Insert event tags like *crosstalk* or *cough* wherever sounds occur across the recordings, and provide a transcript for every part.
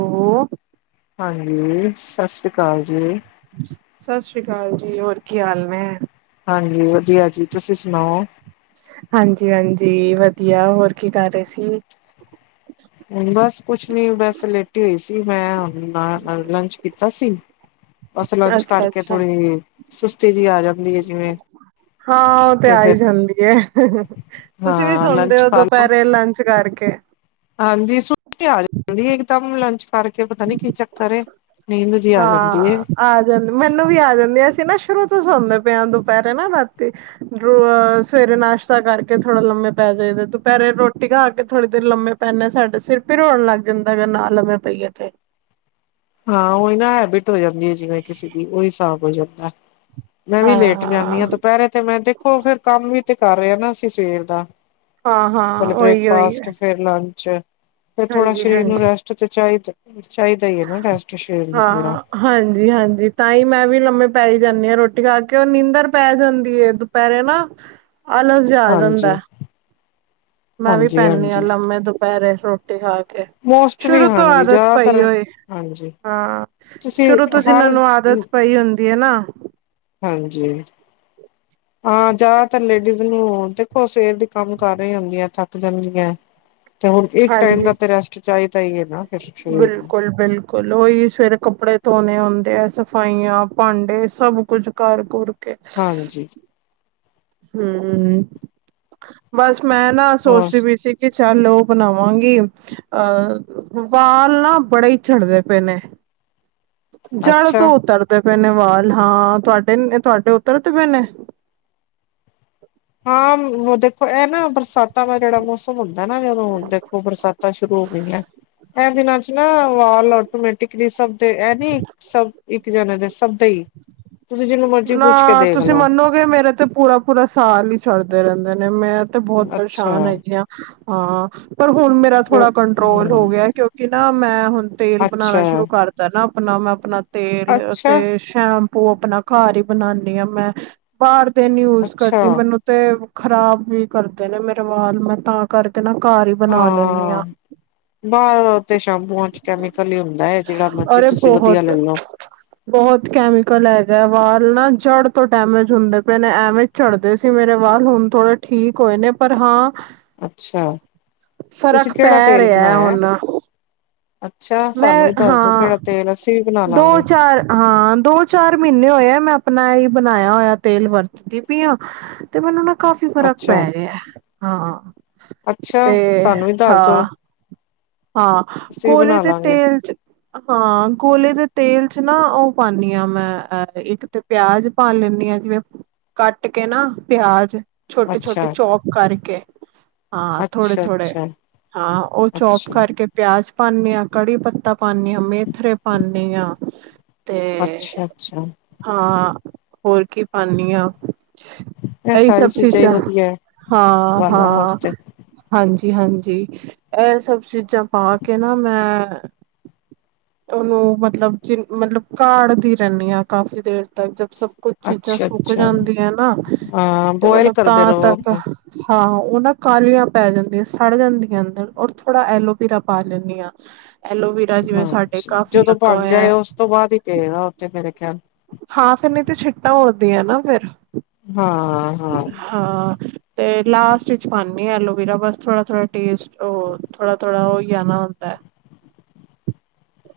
ਓ ਹਾਂਜੀ ਸਸਰੀ ਕਾਲ ਜੀ। ਸਸਰੀ ਕਾਲ ਜੀ ਹੋਰ ਕੀ ਹਾਲ ਨੇ? ਹਾਂਜੀ ਵਧੀਆ ਜੀ ਤੁਸੀਂ ਸੁਣਾਓ? ਹਾਂਜੀ-ਹਾਂਜੀ ਵਧੀਆ ਹੋਰ ਕੀ ਕਰ ਰਏ ਸੀ? ਬਸ ਕੁਛ ਨੀ ਬਸ ਲੇਟੀ ਹੋਈ ਸੀ ਮੈਂ ਲੰਚ ਕੀਤਾ ਸੀ *inaudible* ਬਸ ਲੰਚ ਅੱਛਾ ਕਰਕੇ ਅੱਛਾ ਥੋੜੀ, ਸੁਸਤੀ ਜੀ ਆ ਜਾਂਦੀ ਹੈ ਜੇਵੇਂ ਹਾਂ ਓ ਤੇ ਆਈ ਜਾਂਦੀ ਐ, ਤੁਸੀਂ ਵੀ ਹਾਂ ਸੋਂਦੇ ਲੰਚ ਓ ਖਾ ਲਓ ਦੁਪੈਰੇ ਲੰਚ ਕਰਕੇ? ਹਾਂਜੀ ਸੁ ਆ ਜਾਂਦੀ ਇਕਦਮ ਲੰਚ ਕਰਕੇ ਪਤਾ ਨੀ ਕੀ ਚੱਕਰ ਏ। ਨੀਂਦ ਜਿਹੀ ਆ ਜਾਂਦੀ ਹੈ ਹਾਂ ਆ ਜਾਂਦ ਮੈਨੂੰ ਵੀ ਆ ਜਾਂਦੀ ਅਸੀਂ ਨਾ ਸ਼ੁਰੂ ਤੋਂ ਸੌਦੇ ਪਏ ਆ ਦੁਪੈਰੇ ਨਾ ਰਾਤੀ ਦੁ ਅ ਸਵੇਰੇ ਨਾਸ਼ਤਾ ਕਰਕੇ ਥੋੜਾ ਲੰਮੇ ਪੈ ਜਾਈਦਾ ਦੁਪੈਰੇ ਰੋਟੀ ਖਾ ਕੇ ਥੋੜੀ ਦੇਰ ਲੰਮੇ ਪੈਨੇ ਸਾਡਾ ਸੇਰ ਪੀੜ ਹੋਣ ਲੱਗ ਜਾਂਦਾ ਨਾ ਲੰਮੇ ਪਈਏ ਤੇ ਹਾਂ ਓਈ ਨਾ ਹੈਬਿਟ ਹੋ ਜਾਂਦੀ ਐ ਜਿਵੇਂ ਕਿਸੇ ਦੀ ਓਈ ਸਾਬ ਹੋ ਜਾਂਦਾ ਮੈਂ ਵੀ ਹਾਂ ਲੇਟ ਜਾਂਨੀ ਆ ਦੁਪੈਰੇ ਤੇ ਮੈਂ ਦੇਖੋ ਫੇਰ ਕੰਮ ਵੀ ਤੇ ਕਰ ਰਏ ਨਾ ਅਸੀਂ ਸਵੇਰ ਦਾ। ਹਾਂ-ਹਾਂ ਓਈ-ਓਈ ਫੇਰ ਲੰਚ, ਫੇਰ ਥੋੜਾ ਸਰੀਰ ਨੂੰ ਹਾਂਜੀ ਰੈਸਟ ਤੇ ਚਾਈਦ ਚਾਈਦਾ ਈ ਰੈਸਟ ਸ਼ੇਰ ਨੂੰ ਥੋੜਾ ਹਾਂਜੀ-ਹਾਂਜੀ ਤਾਂ ਈ ਮੈਂ ਵੀ ਲੰਮੇ ਪੈ ਈ ਜਾਂਦੀ ਆ ਰੋਟੀ ਖਾ ਕੇ ਓ ਨੀਂਦਰ ਪੈ ਜਾਂਦੀ ਏ ਦੁ ਪੈਰੇ ਨਾ, ਆਲਸ ਆ ਹਾਂਜੀ ਜਾਂਦੈ। ਮੈਂ ਵੀ ਹਾਂਜੀ ਪੈਂਨੀ ਆ ਹਾਂਜੀ ਲੰਮੇ ਦੁਪੈਰੇ ਰੋ ਰੋਟੀ ਖਾ ਕੇ, ਮੋਸਟਲੀ ਸ਼ੁਰੂ ਤੋਂ ਹਾਂਜੀ ਆਦਤ ਪਈ ਜ਼ਿਆਦਾਤਰ ਹੋਏ ਹਾਂਜੀ ਹਾਂ, ਤੁਸੀਂ ਸ਼ੁਰੂ ਤੋਂ ਜੀਨਾਂ ਹਰ ਨੂੰ ਆਦਤ ਪਈ ਹੁੰਦੀ ਏ ਨਾ ਹਾਂਜੀ। *inaudible* ਹਾਂ ਜਾਦਾਤਰ ਲੇਡੀਜ਼ ਨੂੰ ਦੇਖੋ ਸਵੇਰ ਦੀ ਕੰਮ ਕਰ ਰਈ ਹੁੰਦੀ ਆਂ ਥੱਕ ਜਾਂਦੀਐ। ਤੇ ਹੋਰ ਏਕ ਟਾਈਮ ਦਾ ਤੇ ਰੈਸਟ ਚਾਈਦਾ ਈ ਐ ਨਾ। ਫਿਰ ਸਰੀਰ ਨੂੰ ਬੇਲਕੁਲ ਬੇਲ ਕੁਲ ਓਈ ਸਵੇਰੇ ਕੱਪੜੇ ਧੋਣੇ ਹੁੰਦੇ ਆ ਸਫਾਈਆਂ, ਭਾਂਡੇ ਸਭ ਕੁਝ ਕਰ ਘੁਰ ਕੇ ਹਾਂਜੀ। ਹੂੰ, ਬਸ ਮੈਂ ਨਾ ਹੋਰ ਸੋਚਦੀ ਪਈ ਸੀ ਕੇ ਚੱਲ ਓ ਬਣਾਵਾਂਗੀ ਆ, ਵਾਲ ਨਾ ਬੜੇ ਈ ਝੜਦੇ ਪਏ ਨੇ। ਜੜ ਤੋਂ ਅੱਛਾ ਉਤਰਦੇ ਪਏ ਨੇ ਵਾਲ ਹਾਂ ਤੁਹਾਡੇ-ਤੁਹਾਡੇ ਉਤਰਦੇ ਪਏ ਨੇ? *inaudible* ਹਾਂ ਉ ਦੇਖੋ ਏ ਨਾ ਬਰਸਾਤਾਂ ਦਾ ਜੇੜਾ ਮੌਸ ਹੁੰਦਾ ਨਾ ਜਦੋਂ ਹੁਣ ਦੇਖੋ ਬਰਸਾਤਾਂ ਸ਼ੁਰੂ ਹੋ ਗਈਆਂ ਐ ਦਿਨਾਂ ਚ ਨਾ ਵਾਲ ਆਟੋਮੇ ਏਕ ਨੀ ਸਭ ਤੇ ਐ ਨੀ, ਸਭ ਏਕ ਜਾਣੇ ਦੇ ਸਭ ਤੇ ਈ ਤੁਸੀਂ ਜੇਨੂੰ ਮਰਜ਼ੀ ਪੁੱਛ ਕੇ ਦੇਖ ਲੋ। ਮੇਰਾ ਤੇ ਪੂਰਾ-ਪੂਰਾ ਸਾਲ ਹੀ ਛੱੜਦੇ ਰਹਿੰਦੇ ਨੇ ਮੈਂ ਤੇ ਬਹੁਤ ਅੱਛਾ ਪਰੇਸ਼ਾਨ ਹੈਗੀ ਹ ਹਾਂ, ਪਰ ਹੁਣ ਮੇਰਾ ਥੋੜ੍ਹਾ ਕੰਟਰੋਲ ਹੋ ਹਮ ਗਿਆ ਕਿਉਂਕਿ ਨਾ ਮੈਂ ਹੁਣ। ਤੇਲ ਬਣਾਉਣਾ ਅੱਛਾ ਸ਼ੁਰੂ ਕਰਤਾ ਨਾ ਆਪਣਾ ਮੈਂ ਆਪਣਾ ਤੇਲ ਅੱਛਾ ਅਤੇ ਸ਼ੈਂਪੂ ਆਪਣਾ। ਘਰ ਹੀ ਬਣਾਉਦੀ ਹਾਂ ਮੈਂ ਬਾਹਰ ਦਿਨ ਯੂਜ ਅੱਛਾ ਕਰਦੀ ਮੈਨੂੰ। ਤੇ ਖ਼ਰਾਬ ਵੀ ਕਰਦੇ ਨੇ, ਮੇਰੇ ਵਾਲ ਮੈਂ ਤਾਂ ਆਪ। ਕਰਕੇ ਨਾ ਘਰ ਹੀ ਬਣਾ ਲੈਂਦੀ ਹਾਂ ਬਾਹਰ ਤੇ ਸੈਂਪੂਆਂ ਚ ਕੈਮੀਕਲ ਹੀ ਹੁੰਦਾ ਹੈ, ਜਿਹੜਾ ਮਰਜੀ ਅਰੇ ਤੁਸੀਂ ਵਧੀਆ ਬਹੁਤ ਲੈ ਲਓ। ਬਹੁਤ ਕੈਮੀਕਲ ਹੈ। ਮੇਰਾ ਵਾਲ ਨਾ ਜੜ ਤੋਂ ਡੈਮੇਜ ਹੁੰਦੇ ਪਏ ਨੇ ਐਵੇਂ ਝੜਦੇ ਸੀ ਮੇਰੇ ਵਾਲ ਹੁਣ ਥੋੜੇ। ਠੀਕ ਹੋਏ ਨੇ ਪਰ ਹਾਂ। ਅੱਛਾ ਤੁਸੀਂ ਫ਼ਰਕ ਕਿਹੜਾ ਪੈ ਤੇਲ ਰਿਹਾ ਬਣਾਇਆ। ਹੁਣ ਅੱਛਾ ਮੈਂ ਸਾਨੂੰ ਵੀ ਦੱਸਦੋ ਹਾਂ ਕਿਹੜਾ ਤੇਲ ਅਸੀਂ। ਬਣਾ ਦੋ ਲਾਂਗੇ -ਚਾਰ ਹਾਂ, ਦੋ -ਚਾਰ ਮਹੀਨੇ ਹੋਏ ਮੈਂ ਆਪਣਾ ਹੀ ਬਣਾਇਆ ਹੋਇਆ ਤੇਲ ਵਰਤ। ਦੀ ਪਈ ਹਾ, ਤੇ ਮੈਨੂੰ ਨਾ ਕਾਫ਼ੀ ਫ਼ਰਕ ਪੈ ਅੱਛਾ ਰਿਹਾ ਹਾਂ। ਅੱਛਾ, ਤੇ ਸਾਨੂੰ ਵੀ ਦੱਸ ਦੋ ਹਾਂ। ਹਾਂ, ਅਸੀਂ ਵੀ ਗੋਲੇ ਬਣਾ ਦੇ ਲਾਂਗੇ। ਤੇਲ ਚ ਹਾਂ। ਗੋਲੇ ਦੇ ਤੇਲ ਚ ਨਾ ਉਹ ਪਾਉਦੀ ਆ, ਮੈਂ ਅਹ ਇੱਕ ਤੇ ਪਿਆਜ ਪਾ ਲੈਂਦੀ ਹਾਂ ਜਿਵੇਂ। ਕੱਟ ਕੇ ਨਾ ਪਿਆਜ ਛੋਟੇ-ਛੋਟੇ ਅੱਛਾ, ਚੌਪ ਕਰਕੇ। ਹਾਂ ਅੱਛਾ, ਥੋੜੇ-ਥੋੜੇ, ਅੱਛਾ, ਹਾਂ ਉਹ ਚੋਪ ਅੱਛਾ, ਕਰਕੇ। ਪਿਆਜ ਪਾਉਦੇ ਹਾਂ, ਕੜੀ ਪੱਤਾ ਪਾਉਂਦੇ ਹਾਂ, ਮੇਥਰੇ ਪਾਉਦੇ ਹਾਂ। ਅੱਛਾ-ਅੱਛਾ ਹਾਂ ਹੋਰ ਕੀ ਪਾਂਨੀ ਹਾ। ਇਹ ਹੀ ਸਾਰੀ ਸਭ ਚੀਜ਼ਾਂ ਹੀ ਚੀਜਾਂ ਵਧੀਆ ਹੈ ਵਾਲਾਂ ਹਾਂ-ਹਾਂ। ਵਾਸਤੇ ਹਾਂਜੀ-ਹਾਂਜੀ ਇਹ ਸਭ ਚੀਜ਼ਾਂ ਪਾ ਕੇ ਨਾ ਮੈਂ ਉਹਨੂੰ ਮਤਲਬ ਜਿ ਮਤਲਬ ਕਾੜਦੀ ਰਹਿੰਦੀ ਹਾਂ ਕਾਫ਼ੀ ਦੇਰ ਤੱਕ ਜ ਸ ਕੁੱਝ ਚੀਜ਼ਾਂ ਅੱਛਾ, ਸੁੱਕ ਅੱਛਾ ਜਾਂਦੀਆਂ ਨਾ ਹਾਂ ਤੇ ਬੋਇਲ ਮਤਲਬ ਕਰਦੇ ਤਾਂ ਰਹੋ ਤੱਕ ਉਹਨੂੰ ਹਾਂ ਉਹ ਨਾ ਕਾਲੀਆਂ ਪੈ ਜਾਂਦੀਆਂ ਸੜ ਜਾਂਦੀਆਂ ਅੰਦਰ ਔਰ ਥੋੜ੍ਹਾ ਐਲੋਵੀਰਾ ਪਾ ਲੈਂਦੀ ਹਾਂ। ਐਲੋਵਰਾ ਜਿਵੇਂ ਸਾਡੇ। ਅੱਛਾ ਕਾਫ਼ੀ ਜਦੋਂ ਲੱਗਾ ਬਣ ਹੋਇਆ ਜਾਏ ਉਸ ਤੋਂ ਬਾਅਦ ਹੀ ਪਏਗਾ ਉੱਥੇ ਮੇਰੇ ਖਿਆਲ। ਹਾਂ ਫਿਰ ਨਹੀਂ ਤੇ ਛਿੱਟਾਂ ਉੱਡਦੀਆਂ ਨਾ ਫਿਰ। ਹਾਂ-ਹਾਂ। ਹਾਂ। ਤੇ ਲਾਸਟ ਚ ਪਾਉਂਦੀ ਐਲੋਵੀਰਾ ਬਸ ਥੋੜ੍ਹਾ-ਥੋੜ੍ਹਾ ਟੇਸਟ ਉਹ ਥੋੜ੍ਹਾ-ਥੋੜ੍ਹਾ ਹੋ ਜਾਣਾ ਹੁੰਦਾ।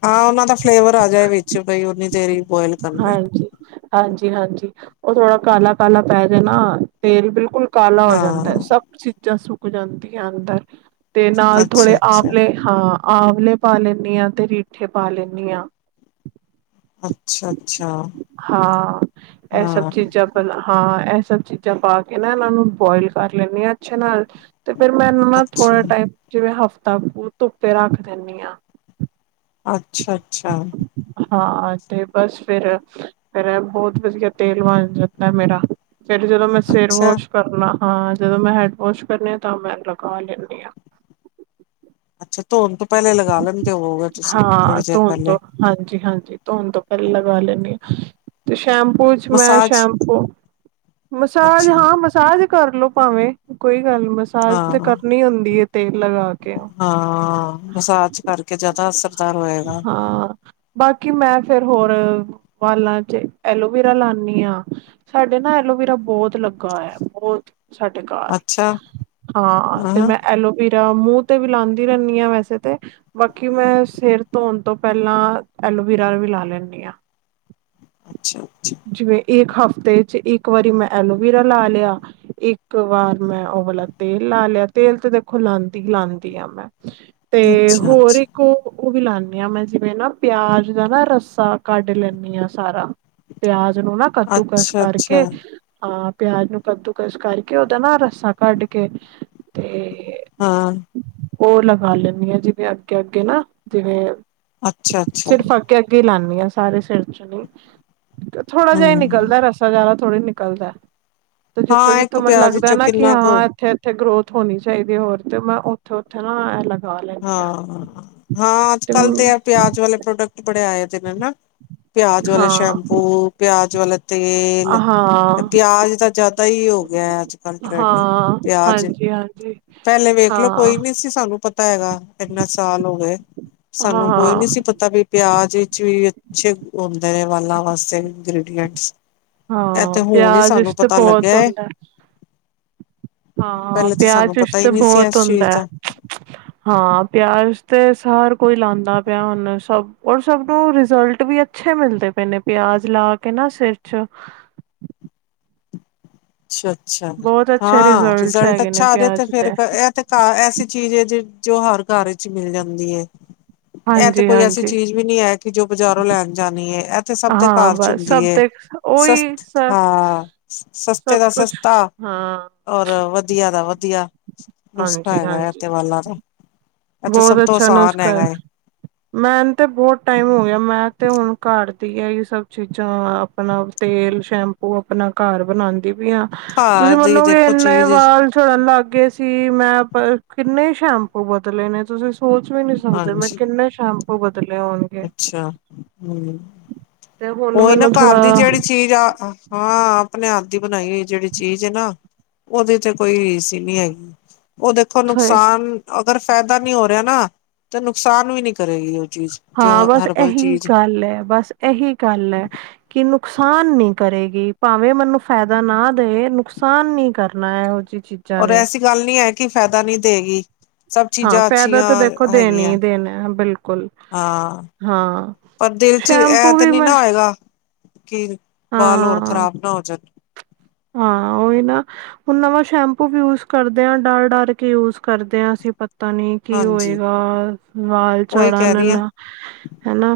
ਹਾਂ ਉਹਨਾਂ ਦਾ ਫਲੇਵਰ ਆ ਜਾਏ ਵਿੱਚ ਬਈ ਉਨੀ ਦੇਰ ਹੀ ਬੋਇਲ। ਕਰਨਾ। ਹਾਂਜੀ-ਹਾਂਜੀ-ਹਾਂਜੀ ਉਹ ਥੋੜਾ ਕਾਲਾ-ਕਾਲਾ ਪੈ ਜਾਣਾ ਤੇਲ ਬਿਲਕੁਲ। ਕਾਲਾ ਹੋ ਜਾਂਦਾ ਹੈ, ਹਾਂ ਸਭ ਚੀਜ਼ਾਂ ਸੁੱਕ ਜਾਂਦੀਆਂ ਅੰਦਰ ਤੇ ਨਾਲ ਅੱਛਾ, ਥੋੜੇ ਅੱਛਾ, ਆਵਲੇ--ਆਵਲੇ। ਹਾਂ ਆਵਲੇ ਪਾ ਲੈਂਦੀ ਹਾਂ, ਤੇ ਰੀਠੇ ਪਾ ਲੈਂਦੀ ਹਾਂ। ਅੱਛਾ-ਅੱਛਾ। ਹਾਂ ਇਹ ਸਭ ਚੀਜਾਂ। ਹਾਂ ਇਹ ਸਭ ਚੀਜ਼ਾਂ ਪਾ ਕੇ ਨਾ ਇਹਨਾਂ ਨੂੰ ਬੋਇਲ ਕਰ ਲੈਂਦੇ ਹਾਂ ਅੱਛੇ ਨਾਲ। ਤੇ ਫਿਰ ਮੈ ਉਹਨੂੰ ਨਾ ਅੱਛਾ, ਥੋੜੇ ਟਾਈਮ ਜਿਵੇਂ ਹਫ਼ਤਾ ਕੁ ਧੁੱਪੇ ਰੱਖ ਦਿੰਦੀ ਆ। ਅੱਛਾ-ਅੱਛਾ। ਹਾਂ ਤੇ ਬਸ ਫਿਰ-ਫਿਰ ਬਹੁਤ ਵਧੀਆ ਤੇਲ ਬਣ ਜਾਣਦਾ ਮੇਰਾ ਫਿਰ ਜਦੋਂ ਮੈਂ ਸਿਰ ਅੱਛਾ ਵਾਸ਼ ਕਰਨਾ ਹਾਂ ਜਦੋਂ ਮੈਂ ਹੈਡ ਵੋਸ਼ ਕਰਨੀ ਆ ਤਾਂ ਮੈਂ ਲਗਾ ਲੈਂਦੀ ਹਾਂ। ਅੱਛਾ ਧੋਣ ਤੋਂ ਪਹਿਲੇ ਲਗਾ ਲੈਣਦੇ ਹੋਗੇ ਤੁਸੀਂ ਥੋੜੀ ਚਿਰ ਪਹਿਲੇ। ਹਾਂਜੀ-ਹਾਂਜੀ ਧੋਣ ਤੋਂ ਪਹਿਲਾਂ ਲਗਾ ਲੈਂਨੀ ਤੇ ਸ਼ੈਂਪੂ 'ਚ ਮੈਂ ਮਸਾਜ ਸ਼ੈਪੂ ਮਸਾਜ ਅੱਛਾ ਹਾਂ ਮਸਾਜ ਮਸਾਜ ਕਰਲੋ ਭਾਵੇਂ, ਕੋਈ ਗੱਲ ਮਸਾਜ ਤੇ ਹਾਂ ਕਰਨੀ ਹੁੰਦੀ ਤੇਲ ਲਗਾ ਕੇ ਹਾਂ ਮਸਾਜ ਕਰਕੇ ਜਾਦਾ ਅਸਰਦਾਰ ਹੋਏਗਾ। ਹਾਂ ਬਾਕੀ ਮੈਂ ਫੇਰ ਹੋਰ ਵਾਲਾਂ 'ਚ ਐਲੋਵਰਾ ਲਾਨੀ ਆਂ। ਸਾਡੇ ਨਾ ਐਲੋਵੀਰਾ ਬੋਤ ਲੱਗਾ ਹੋਇਆ ਬੋਤ। ਸਾਡੇ ਘਰ, ਅੱਛਾ ਹਾਂ ਤੇ ਮੈਂ ਐਲੋਵੀਰਾ ਮੂੰਹ ਤੇ ਵੀ ਲਾਂਦੀ ਰਹਿੰਦੀ ਆਂ ਵੈਸੇ ਵੈਸੇ ਤੇ ਬਾਕੀ ਮੈਂ ਸਿਰ ਧੋਨ ਤੋਂ ਪਹਿਲਾਂ ਐਲੋਵੀਰਾ ਵੀ ਲਾ ਲੈਂਨੀ ਆ। *unintelligible* ਅੱਛਾ-ਅੱਛਾ। ਜਿਵੇਂ ਇੱਕ ਹਫ਼ਤੇ 'ਚ ਇੱਕ ਵਾਰੀ ਮੈਂ ਐਲੋਵੀਰਾ ਲਾ ਲਿਆ। ਇੱਕ ਵਾਰ ਮੈਂ ਓ ਵਾਲਾ ਤੇਲ ਲਾ ਲਿਆ, ਤੇਲ ਤੇ ਦੇਖੋ ਲਾਂਦੀ, ਲਾਂਦੀ ਆ ਮੈਂ। ਤੇ ਅੱਛਾ ਹੋਰ ਅੱਛਾ ਇੱਕ ਓ ਵੀ ਲਾਨੀ ਆਂ ਮੈਂ ਜਿਵੇਂ ਨਾ ਪਿਆਜ਼ ਦਾ ਨਾ ਰੱਸਾ ਕੱਢ ਲੈਂਨੀ ਆਂ ਸਾਰਾ। ਪਿਆਜ ਨੂੰ ਨਾ ਕੱਦੂਕਸ ਅੱਛਾ ਕਰਕੇ ਅੱਛਾ ਆਂ, ਪਿਆਜ ਨੂੰ ਕੱਦੂਕਸ ਕਰਕੇ ਓਦਾ ਨਾ ਰੱਸਾਂ ਕੱਢ ਕੇ ਤੇ ਹਾਂ। ਓ ਲਗਾ ਲੈਂਨੀ ਆ ਜਿਵੇਂ ਅੱਗੇ-ਅੱਗੇ ਨਾ ਜਿਵੇਂ ਅੱਛਾ-ਅੱਛਾ। ਅੱਗੇ-ਅੱਗੇ ਲਾਨੀ ਆ ਸਾਰੇ ਸਿਰ 'ਚ ਨੀ, ਥੋੜਾ ਜਿਹਾ ਈ ਹਮ ਨਿਕਲਦਾ ਰਸ ਜਾਦਾ ਥੋੜ੍ਹੀ ਨਿਕਲਦਾ ਤੇ ਹਾਂ ਇੱਕ ਜਿੱਥੋਂ-ਜਿੱਥੋਂ ਮੈਨੂੰ ਪਿਆਜ ਲੱਗਦਾ ਵਿੱਚੋਂ ਨਾ ਕਿ ਕਿੰਨਾ ਕੁ ਹਾਂ ਏਥੇ ਜਿੱਥੇ ਗਰੋਥ ਹੋਨੀ ਚਾਹੀਦੀ ਹੋਰ ਤੇ ਮੈਂ ਓਥੇ-ਓਥੇ ਨਾ ਏ ਲੱ ਹਾਂ, ਹਾਂ ਅੱਜ-ਕੱਲ੍ਹ ਤੇ ਐ ਪਿਆਜ ਵਾਲੇ ਪ੍ਰੋਡਕਟ ਬੜੇ ਆਏ ਦੇ ਨਾ। ਪਿਆਜ਼ ਵਾਲੇ ਹਾਂ ਸ਼ੈਂਪੂ, ਪਿਆਜ਼ ਵਾਲੇ ਤੇਲ, ਹਾਂ ਪਿਆਜ਼ ਦਾ ਜਾਦਾ ਹੀ ਹੋ ਗਿਆ ਅੱਜ-ਕੱਲ ਟਰੈਂਡ ਪਿਆਜ਼ ਪਿਆਜ਼ ਵੀ ਪਹਿਲੇ ਵੇਖਲੋ ਕੋਈ ਨੀ ਸੀ ਸਾਨੂੰ ਪਤਾ ਹੈਗਾ, ਏਨੇ ਸਾਲ ਹੋ ਗਏ ਸਾਨੂੰ ਕੋਈ ਹਾਂ ਨੀ ਸੀ ਪਤਾ ਵੀ ਪਿਆਜ਼ ਵਿੱਚ ਵੀ ਅੱਛੇ ਹੁੰਦੇ ਨੇ ਵਾਲਾਂ ਵਾਸਤੇ ਇੰਗ੍ਰਿਡੀਂਟਸ। ਐ ਹਾਂ ਤੇ ਹੁਨ ਈ ਪਿਆਜ ਵਿੱਚ ਸਾਨੂੰ ਤੇ ਪਤਾ ਬਹੁਤ ਲੱਗਿਆ ਐ। ਹੁੰਦਾ ਹਾਂ ਸਾਨੂੰ ਪਿਆਜ਼ ਵਿੱਚ ਪਤਾ ਹੀ ਤੇ ਨਹੀਂ ਸੀ ਬਹੁਤ ਇਸ ਚੀਜ਼ ਹੁੰਦਾ। ਦਾ ਹਾਂ ਪਿਆਜ਼ ਵਿੱਚ ਤੇ ਹਰ ਕੋਈ ਲਾਉਂਦਾ ਪਿਆ ਹੁਨ, ਸਭ ਔਰ ਸਭ ਨੂੰ ਰਿਜ਼ਲਟ ਵੀ ਅੱਛੇ ਮਿਲਦੇ ਪਏ ਨੇ ਪਿਆਜ਼ ਲਾ ਕੇ ਨਾ ਸਿਰ ਚ ਅੱਛਾ-ਅੱਛਾ ਬਹੁਤ ਅੱਛੇ ਹਾਂ, ਰਿਜ਼ਲਟਸ ਰਿਜ਼ਲਟ ਹੈਗੇ ਨੇ ਅੱਛਾ ਆ ਜੇ ਤੇ ਪਿਆਜ ਫੇਰ ਐ ਤੇ ਘਰ ਐਸੀ ਚੀਜ਼ ਏ ਜੋ ਹਰ ਘਰ ਚ ਮਿਲ ਜਾਂਦੀ ਏ, ਐ ਤੇ ਕੋਈ ਐਸੀ ਹਾਂਜੀ-ਹਾਂਜੀ ਚੀਜ਼ ਵੀ ਨੀ ਐ ਕਿ ਜੋ ਬਾਜ਼ਾਰੋਂ ਲੈਨ ਜਾਣੀ ਐ, ਐ ਤੇ ਤੇ ਸਭ ਦੇ ਹਾਂ ਘਰ 'ਚ ਬਸ ਹੁੰਦੀ ਸਭ ਏ, ਦੇ ਉਹੀ ਸਸਤ ਸ ਹਾਂ ਸਸਤ ਸਸਤੇ ਸਭ ਦਾ ਕੁਛ ਸਸਤਾ ਹਾਂ ਔਰ ਵਧੀਆ ਦਾ ਵਧੀਆ। ਨੁਸਖਾ ਹੈਗਾ ਐ ਤੇ ਵਾਲਾ ਦਾ। ਇਹ ਤਾਂ ਸਭ ਬੋਤ ਤੋਂ ਅੱਛਾ ਆਸਾਨ ਨੁਸਖ਼ਾ ਹੈਗਾ ਹੈ ਐ। ਮੈਨ ਤੇ ਬੋਤ ਟਾਈਮ ਹੋ ਗਿਆ ਮੈਂ ਤੇ ਹੁਨ ਘਰ ਦੀ ਏਈ ਸਭ ਚੀਜ਼ਾਂ ਅਪਨਾ ਤੇਲ, ਸ਼ੈਂਪੂ ਅਪਨਾ ਘਰ ਬਨਾਂਦੀ ਪਈ ਆ। ਤੁਸੀਂ ਘਰ ਦੀ ਮੰਨੋਗੇ ਦੇਖੋ ਏਨੇ ਚੀਜ਼ ਵਾਲ ਝੜਨ ਲੱਗ ਗਏ ਕਿ ਮੈਂ ਕਿੰਨੇ ਈ ਸ਼ੈਂਪੂ ਬਦਲੇ ਨੇ, ਤੁਸੀਂ ਸੋਚ ਵੀ ਨੀ ਸਕਦੇ, ਮੈਂ ਹਾਂਜੀ ਕਿੰਨੇ ਸ਼ੈਂ ਸ਼ੈਂਪੂ ਬਦਲੇ ਹੋਨਗੇ ਅੱਛਾ ਹਮ ਤੇ ਹੁਨ ਉਹੀ ਨਾ ਮੈਨੂੰ ਘਰ ਦੀ ਥੋੜਾ ਜਿਹੜੀ ਚੀਜ਼ ਆ, ਹਾਂ, ਆਪਣੇ ਹੱਥ ਦੀ ਬਣਾਈ ਹੋਈ ਜਿਹੜੀ ਚੀਜ਼ ਏ ਨਾ ਉਹਦੀ ਤੇ ਕੋਈ, ਰੀਸ ਨੀ ਹੈਗੀ। ਉਹ ਦੇਖੋ ਨੁਕਸਾਨ, ਅਗਰ ਫਾਇਦਾ ਨੀ ਹੋ ਰਿਹਾ ਨਾ, ਤੇ ਨੁਕਸਾਨ ਵੀ ਨੀ ਕਰੇਗੀ ਉਹ ਚੀਜ਼। ਜੋ ਹਾਂ ਬਸ ਹਰਬਲ ਐਹੀ ਚੀਜ਼ ਗੱਲ ਐ, ਬਸ ਐਹੀ ਗੱਲ ਐ। ਕਿ ਨੁਕਸਾਨ ਨੀ ਕਰੇਗੀ, ਭਾਵੇਂ ਮਨੂੰ ਫਾਇਦਾ ਨਾ ਦੲਏ ਨੁਕਸਾਨ ਨੀ ਕਰਦੀ। ''ਮੈਂ ਇਹੋ ਜਿਹੀ ਚੀਜ ਔਰ ਐਸੀ ਗੱਲ ਨਹੀਂ ਐ ਕਿ ਫਾਇਦਾ ਨਹੀਂ ਦੇਗੀ। ਸਭ ਹਾਂ ਚੀਜ਼ਾਂ ਫਾਇਦਾ ਅੱਛੀਆਂ ਤਾਂ ਦੇਖੋ ਦੇਣਾ ਹੈਗੀਆਂ, ਹੀ ਦੇਣਾ ਬਿਲਕੁਲ ਹਾਂ। ਹਾਂ ਪਰ ਦਿਲ ਚ ਸ਼ੈਂਪੂ ਐਤੇ ਵੀ ਨੀ ਮੈਂ ਨਾ ਆਏਗਾ ਕੀ, ਵਾਲ ਹੋਰ ਹਾਂ ਖਰਾਬ ਨਾ ਹੋ ਜਾਣ। ਹਾਂ, ਉਹੀ ਨਾ। ਹੁਣ ਨਵਾਂ ਸ਼ੈਂਪੂ ਵੀ ਯੂਜ ਕਰਦੇ ਆਂ, ਡਰ-ਡਰ ਕੇ ਯੂਜ ਕਰਦੇ ਹਾਂ ਅਸੀਂ ਪਤਾ ਨੀ ਕੀ ਹਾਂਜੀ ਹੋਏਗਾ, ਵਾਲ ਉਹੀ ਕਹਿ ਚੜਨ ਰਹੀ ਹਾਂ ਨਾ ਹੈਨਾ,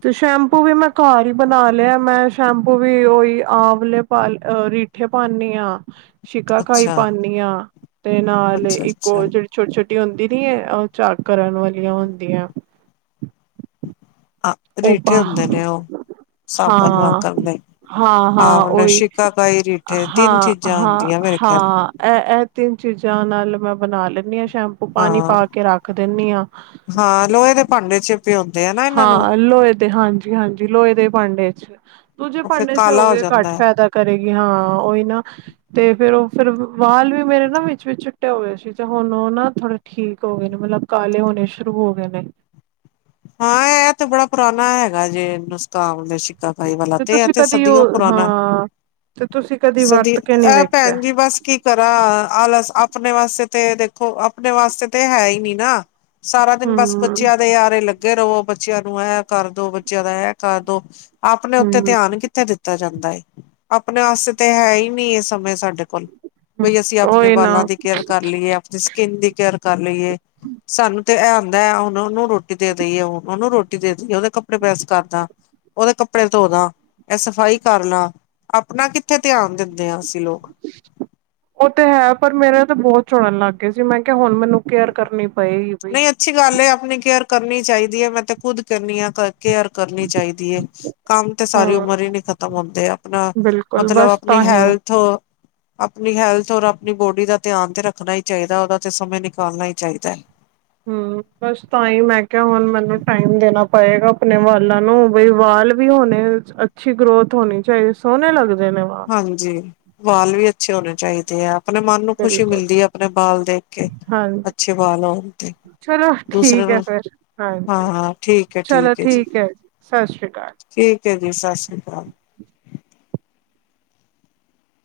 ਤੇ ਸ਼ੈਂਪੂ ਵੀ ਮੈਂ ਘਰ ਹੀ ਬਣਾ ਲਿਆ ''ਮੈਂ ਸ਼ੈਂਪੂ ਵੀ ਉਈ, ਆਵਲੇ ਪਾ ਅ ਰੀਠੇ ਪਾਂਨੀ ਆਂ। ਸ਼ਿਕਾਕਾਈ ਅੱਛਾ ਪਾਂਨੀ ਆਂ, ਤੇ ਨਾਲ ਅੱਛਾ ਇੱਕ ਅੱਛਾ ਓ ਜਿਹੜੀ ਛੋਟੀ-ਛੋਟੀ ਹੁੰਦੀ ਨੀ ਏ, ਉਹ ਚਾਕ ਕਰਨ ਵਾਲੀਆਂ ਹੁੰਦੀਆਂ। ਹਾਂ ਉਹ ਰੀਠੇ ਪਾ ਹੁੰਦੇ ਨੇ ਉਹ, ਸਾਬਣ ਹਾਂ ਵਾਕਣ ਦੇ। ਹਾਂ-ਹਾਂ, ਆਹੋ ਓਹੀ, ਲਸ਼ਿਕਾ ਕਾਈ ਰੀਠੇ ਤਿੰਨ ਚੀਜ਼ਾਂ ਹੁੰਦੀਆਂ ਮੇਰੇ ਖਿਆਲ ਹਾਂ-ਹਾਂ-ਹਾਂ ਐ-ਐ ਤਿੰਨ ਚੀਜ਼ਾਂ ਨਾਲ ਮੈਂ ਬਣਾ ਲੈਂਨੀ ਆਂ ਸ਼ੈਂਪੂ ਪਾਣੀ ਹਾਂ ਪਾਕੇ ਰੱਖ ਦਿੰਨੀ ਹਾਂ। ਹਾਂ, ਲੋਹੇ ਦੇ ਭਾਂਡੇ'ਚ। ਤੇ ਹੁੰਦੇ ਹਨਾ। ਹਾਂ, ਲੋਹੇ ਦੇ ਹਾਂਜੀ-ਹਾਂਜੀ ਲੋਹੇ ਦੇ ਭਾਂਡੇ'ਚ। ਦੂਜੇ ਉਹ ਫਿਰ ਭਾੰਡੇ'ਚ ਹੋ ਕਾਲਾ ਗਏ ਘੱਟ ਜਾਂਦਾ ਹੈ ਫਾਇਦਾ ਕਰੇਗੀ ਹਾਂ, ਓਹੀ ਨਾ। ਤੇ ਫੇਰ ਉਹ ਫੇਰ ਵਾਲ ਵੀ ਮੇਰੇ ਨਾ ਵਿੱਚ-ਵਿੱਚ ਚਿੱਟੇ ਹੋਗੇ ਸੀ, ਤੇ ਹੁਣ ਉਹ ਨਾ ਥੋੜੇ ਠੀਕ ਹੋ ਗਏ ਨੇ, ਮਤਲਬ ਕਾਲੇ ਹੋਣੇ ਸ਼ੁਰੂ ਹੋ ਗਏ ਨੇ। ਹਾਂ, ਐ ਤੇ ਬੜਾ ਪੁਰਾਣਾ ਹੈਗਾ ਜੇ, ਨੁਸਖ਼ਾ, ਆਮਲੇ, ਸ਼ਿਕ ਭਾਈ ਵਾਲਾ ਤੇ ਆ ਤੁਸੀਂ ਤੇ, ਏ ਤੇ ਕਦੀ ਸਦੀਓ ਉਹ ਪੁਰਾਣਾ। ਹਾਂ ਤੇ ਤੁਸੀਂ ਕਦੀ ਸਦੀ, ਵਰਤ ਕੇ ਨਹੀਂ ਐ ਵੇਖਿਆ ਭੈਣ ਜੀ, ਬਸ ਕੀ ਤਰਾਂ, ਆਲਸ ਆਪਣੇ ਵਾਸਤੇ ਤੇ ਦੇਖੋ, ਆਪਣੇ ਵਾਸਤੇ ਤੇ ਹੈਹੀ ਨੀ ਨਾ। ਸਾਰਾ ਦਿਨ ਬਸ ਬੱਚਿਆਂ ਹੂੰ-ਹੂੰ-ਹੂੰ ਦੇ ਆਰੇ ਲੱਗੇ ਰਵੋ, ਬੱਚਿਆਂ ਨੂੰ ਐ ਕਰਦੋ, ਬੱਚਿਆਂ ਦਾ ਐ ਕਰਦੋ। ਆਪਣੇ ਉੱਤੇ ਧਿਆਨ ਕਿੱਥੇ ਦਿੱਤਾ ਦਿੱਤਾ ਜਾਂਦਾ ਏ, ਅਪਣੇ ਵਾਸਤੇ ਤੇ ਹੈਹੀ ਨਹੀਂ ਏ, ਇਹ ਸਮੇਂ ਸਾਡੇ ਕੋਲ। ਬਈ ਅਸੀਂ ਆਪਣੇ ਉਹੀ ਨਾ ਬਾਲਾਂ ਦੀ ਕੇਅਰ ਕਰ ਲੀਏ, ਆਪਣੀ ਸਕਿੰਨ ਦੀ ਕੇਅਰ ਕਰ ਲੀਏ, ਸਾਨੂੰ ਤੇ ਆਂਦਾ ਹੈ ਉਹ ਉਹਨੂੰ ਰੋਟੀ ਦੇ ਦੀਏ ਹੂਣ, ਉਹਨੂੰ ਰੋਟੀ ਦੇ ਦਈਏ, ਉਹਦੇ ਕੱਪੜੇ ਪ੍ਰੈਸ ਕਰਦਾ। ਉਹਦੇ ਕੱਪੜੇ ਧੋਦਾਂ, ਇਹ ਸਫ਼ਾਈ ਕਰਲਾਂ। ਆਪਣਾ ਕਿੱਥੇ ਧਿਆਨ ਦਿੰਦੇ ਆਂ, ਅਸੀਂ ਲੋਕ। ਉਹ ਤੇ ਹੈ, ਪਰ ਮੇਰੇ ਤੇ ਬਹੁਤ ਝੜਨ ਲੱਗਗੇ ਸੀ, ਮੈਂ ਕਿਹਾ ਹੁਣ ਮੈਨੂੰ ਕੇਅਰ ਕਰਨੀ ਪਏਗੀ ਬਈ। ਨਹੀਂ ਅੱਛੀ ਗੱਲ ਏ, ਅਪਣੀ ਕੇਅਰ ਕਰਨੀ ਚਾਹੀਦੀ ਏ, 'ਮੈਂ ਤੇ ਖੁੱਦ ਕਰਨੀ ਆਂ, ਕੇਅਰ ਕਰਨੀ ਚਾਹੀਦੀ ਏ। ਕੰਮ ਤੇ ਸਾਰੀ ਹਾਂ ਉਮਰ ਹੀ ਨੀ ਖਤਮ ਹੁੰਦੇ ਅਪਣਾ, ਬਿਲਕੁਲ ਮਤਲਬ ਬਸ ਆਪਣੀ ਤਾਂ ਹੀ ਹੈਲਥ ਅਪਣੀ ਹੈਲਥ ਔਰ ਅਪਣੀ ਬੋਡੀ ਦਾ ਧਿਆਨ ਤੇ ਰੱਖਣਾ ਹੀ ਚਾਹੀਦਾ, ਉਹਦਾ ਤੇ ਸਮੇਂ ਨਿਕਾਲਣਾ ਹੀ ਚਾਹੀਦੈ। ਹੂੰ, ਬਸ ਤਾਂ ਹੀ ''ਮੈਂ ਕਿਹਾ ਹੁਣ ਮਨੂੰ ਟਾਈਮ ਦੇਣਾ ਪਏਗਾ ਆਪਣੇ ਵਾਲਾਂ ਨੂੰ, ਬਈ ਵਾਲ ਵੀ ਹੋਣੇ, ਅੱਛੀ ਗਰੋਥ ਹੋਣੀ ਚਾਹੀਦੀ ਸੋਹਣੇ ਲੱਗਦੇ ਨੇ ਵਾਲ। ਹਾਂਜੀ ਵਾਲ ਵੀ ਅੱਛੇ ਹੋਣੇ ਚਾਹੀਦੇ ਆ ਆਪਣੇ ਮਨ ਨੂੰ ਖੁਸ਼ੀ ਬਿਲਕੁਲ ਮਿਲਦੀ ਹੈ ਆਪਣੇ ਬਾਲ ਦੇਖ ਕੇ, ਹਾਂਜੀ ਅੱਛੇ ਬਾਲ ਹੋਣ ਤੇ ਚਲੋ ਦੂਸਰੇ ਠੀਕ ਹੈ ਨੂੰ ਫਿਰ ਹਾਂ ਹਾਂਜੀ, ਹਾਂ ਠੀਕ ਹੈ ਚਲੋ ਠੀਕ ਹੈ ਜੀ ਸਤਿ ਸ੍ਰੀ ਅਕਾਲ ਠੀਕ ਹੈ ਜੀ ਸਤਿ ਸ਼੍ਰੀ ਅਕਾਲ